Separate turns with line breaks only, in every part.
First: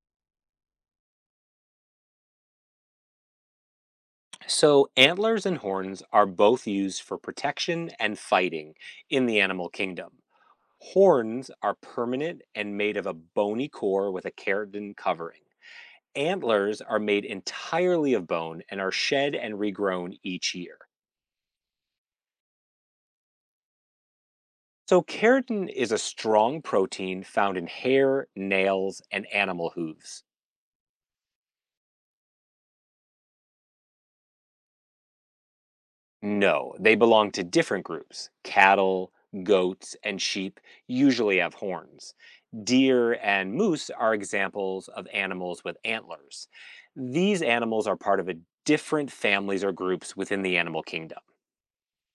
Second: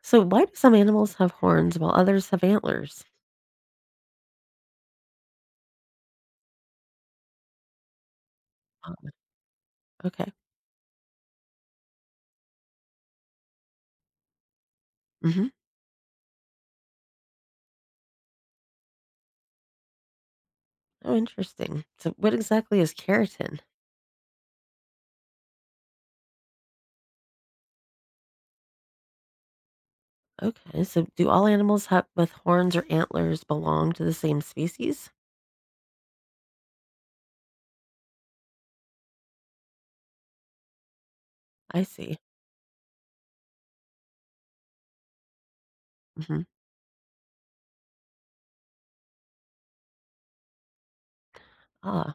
So why do some animals have horns while others have antlers?
So, antlers and horns are both used for protection and fighting
Oh,
in the animal kingdom.
okay.
Horns are permanent and made of a bony core with a keratin covering.
Hmm.
Antlers are made entirely of bone and are shed and regrown each year.
Oh, interesting. So what exactly is keratin?
So, keratin is a strong protein found in hair, nails, and animal hooves.
Okay. So do all animals have with horns or antlers belong to the same species?
No, they belong to different groups. Cattle, goats, and sheep usually have
I
horns.
see.
Deer and moose are examples of animals with
Hmm.
antlers. These animals are part of a different families or groups within the animal kingdom.
Ah.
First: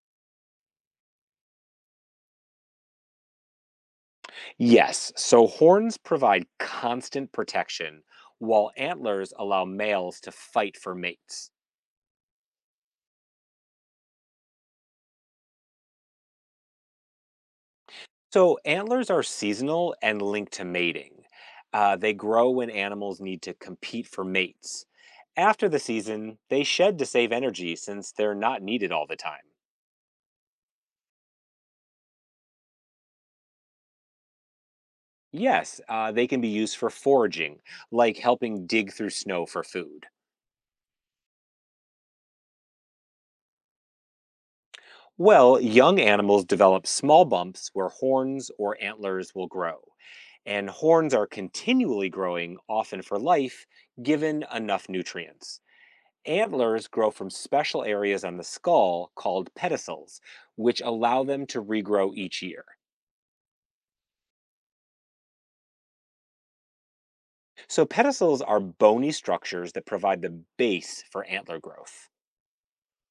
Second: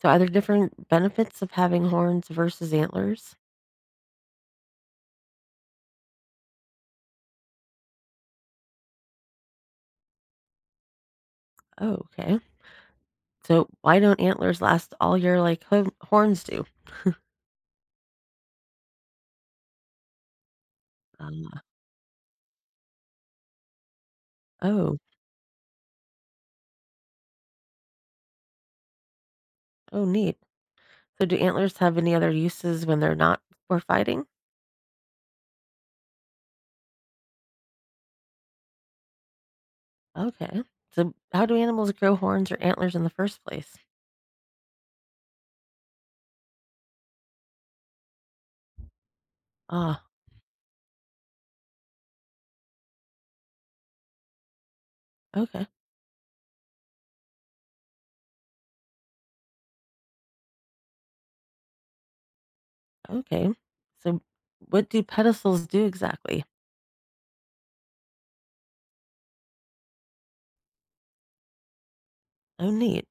So are there different benefits of having horns versus antlers?
Yes, so horns provide constant protection, while antlers allow males to fight for mates.
Oh, okay. So why don't antlers last all year like horns do?
So antlers are seasonal and linked to mating.
Ah.
They grow when animals need to compete for mates.
Oh.
After the season, they shed to save energy since they're not needed all the time.
Oh, neat. So do antlers have any other uses when they're not for fighting?
Yes, they can be used for foraging, like helping dig through snow for food.
Okay. So how do animals grow horns or antlers in the first place?
Well, young animals develop small bumps where horns or antlers will grow.
Ah,
And horns are continually growing, often for life, given enough nutrients.
okay.
Antlers grow from special areas on the skull called pedicels, which allow them to regrow each year.
Okay. So what do pedestals do exactly?
So, pedicels are bony structures that provide the base for antler growth.
Oh, neat.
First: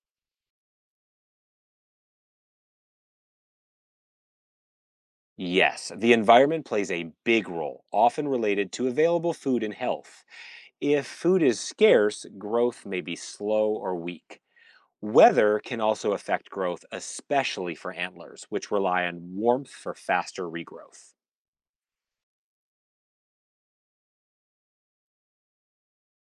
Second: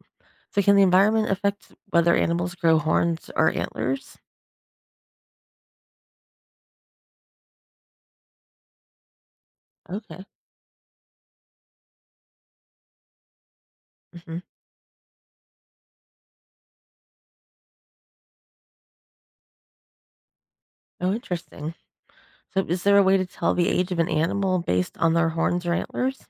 So can the environment affect whether animals grow horns or antlers?
Yes, the environment plays a big role, often related to available food and health.
Okay.
If food is scarce, growth may be slow or
Hmm.
weak. Weather can also affect growth, especially for antlers, which rely on warmth for faster regrowth.
Oh, interesting. So is there a way to tell the age of an animal based on their horns or antlers?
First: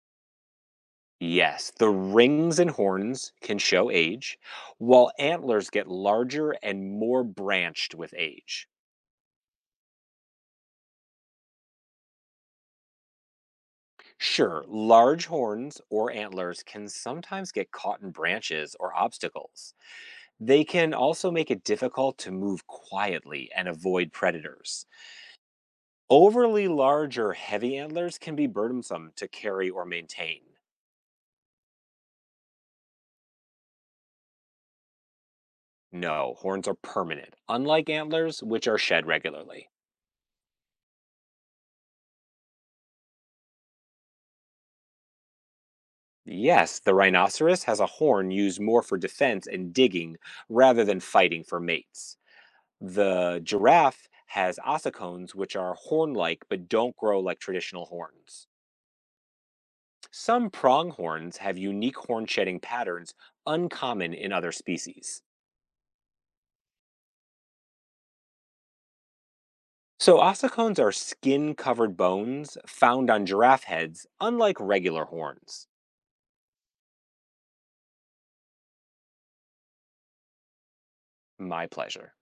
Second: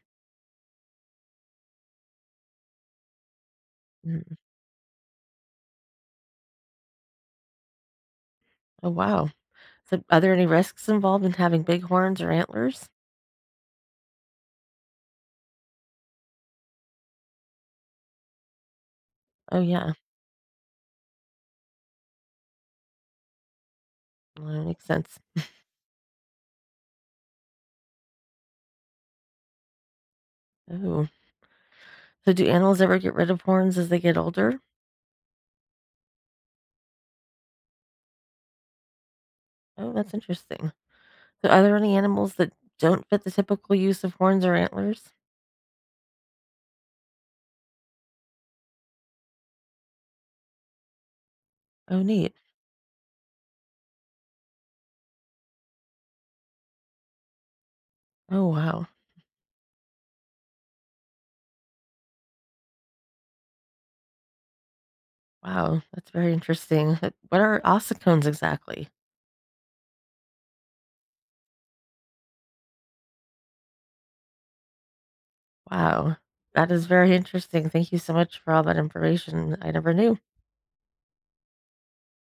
Yes, the rings and horns can show
Mm.
age, while antlers get larger and more branched with age.
Oh, wow. So are there any risks involved in having big horns or antlers?
Sure, large horns or antlers can sometimes get caught in branches or
Oh,
obstacles.
yeah.
They can also make it difficult to move quietly and avoid
Well, that
predators.
makes sense.
Overly large or heavy antlers can be burdensome to carry or maintain.
Oh. So do animals ever get rid of horns as they get older?
No, horns are permanent, unlike antlers, which are shed regularly.
Oh, that's interesting. So are there any animals that don't fit the typical use of horns or antlers?
Yes, the rhinoceros has a horn used more for defense and digging rather than fighting for
Oh,
mates.
neat.
The giraffe has ossicones, which are horn like but don't grow like traditional horns.
Oh, wow.
Some pronghorns have unique horn shedding patterns uncommon in other species.
Wow, that's very interesting. What are ossicones exactly?
So, ossicones are skin covered bones found on giraffe heads, unlike regular horns.
Wow, that is very interesting. Thank you so much for all that information. I never knew.
My pleasure.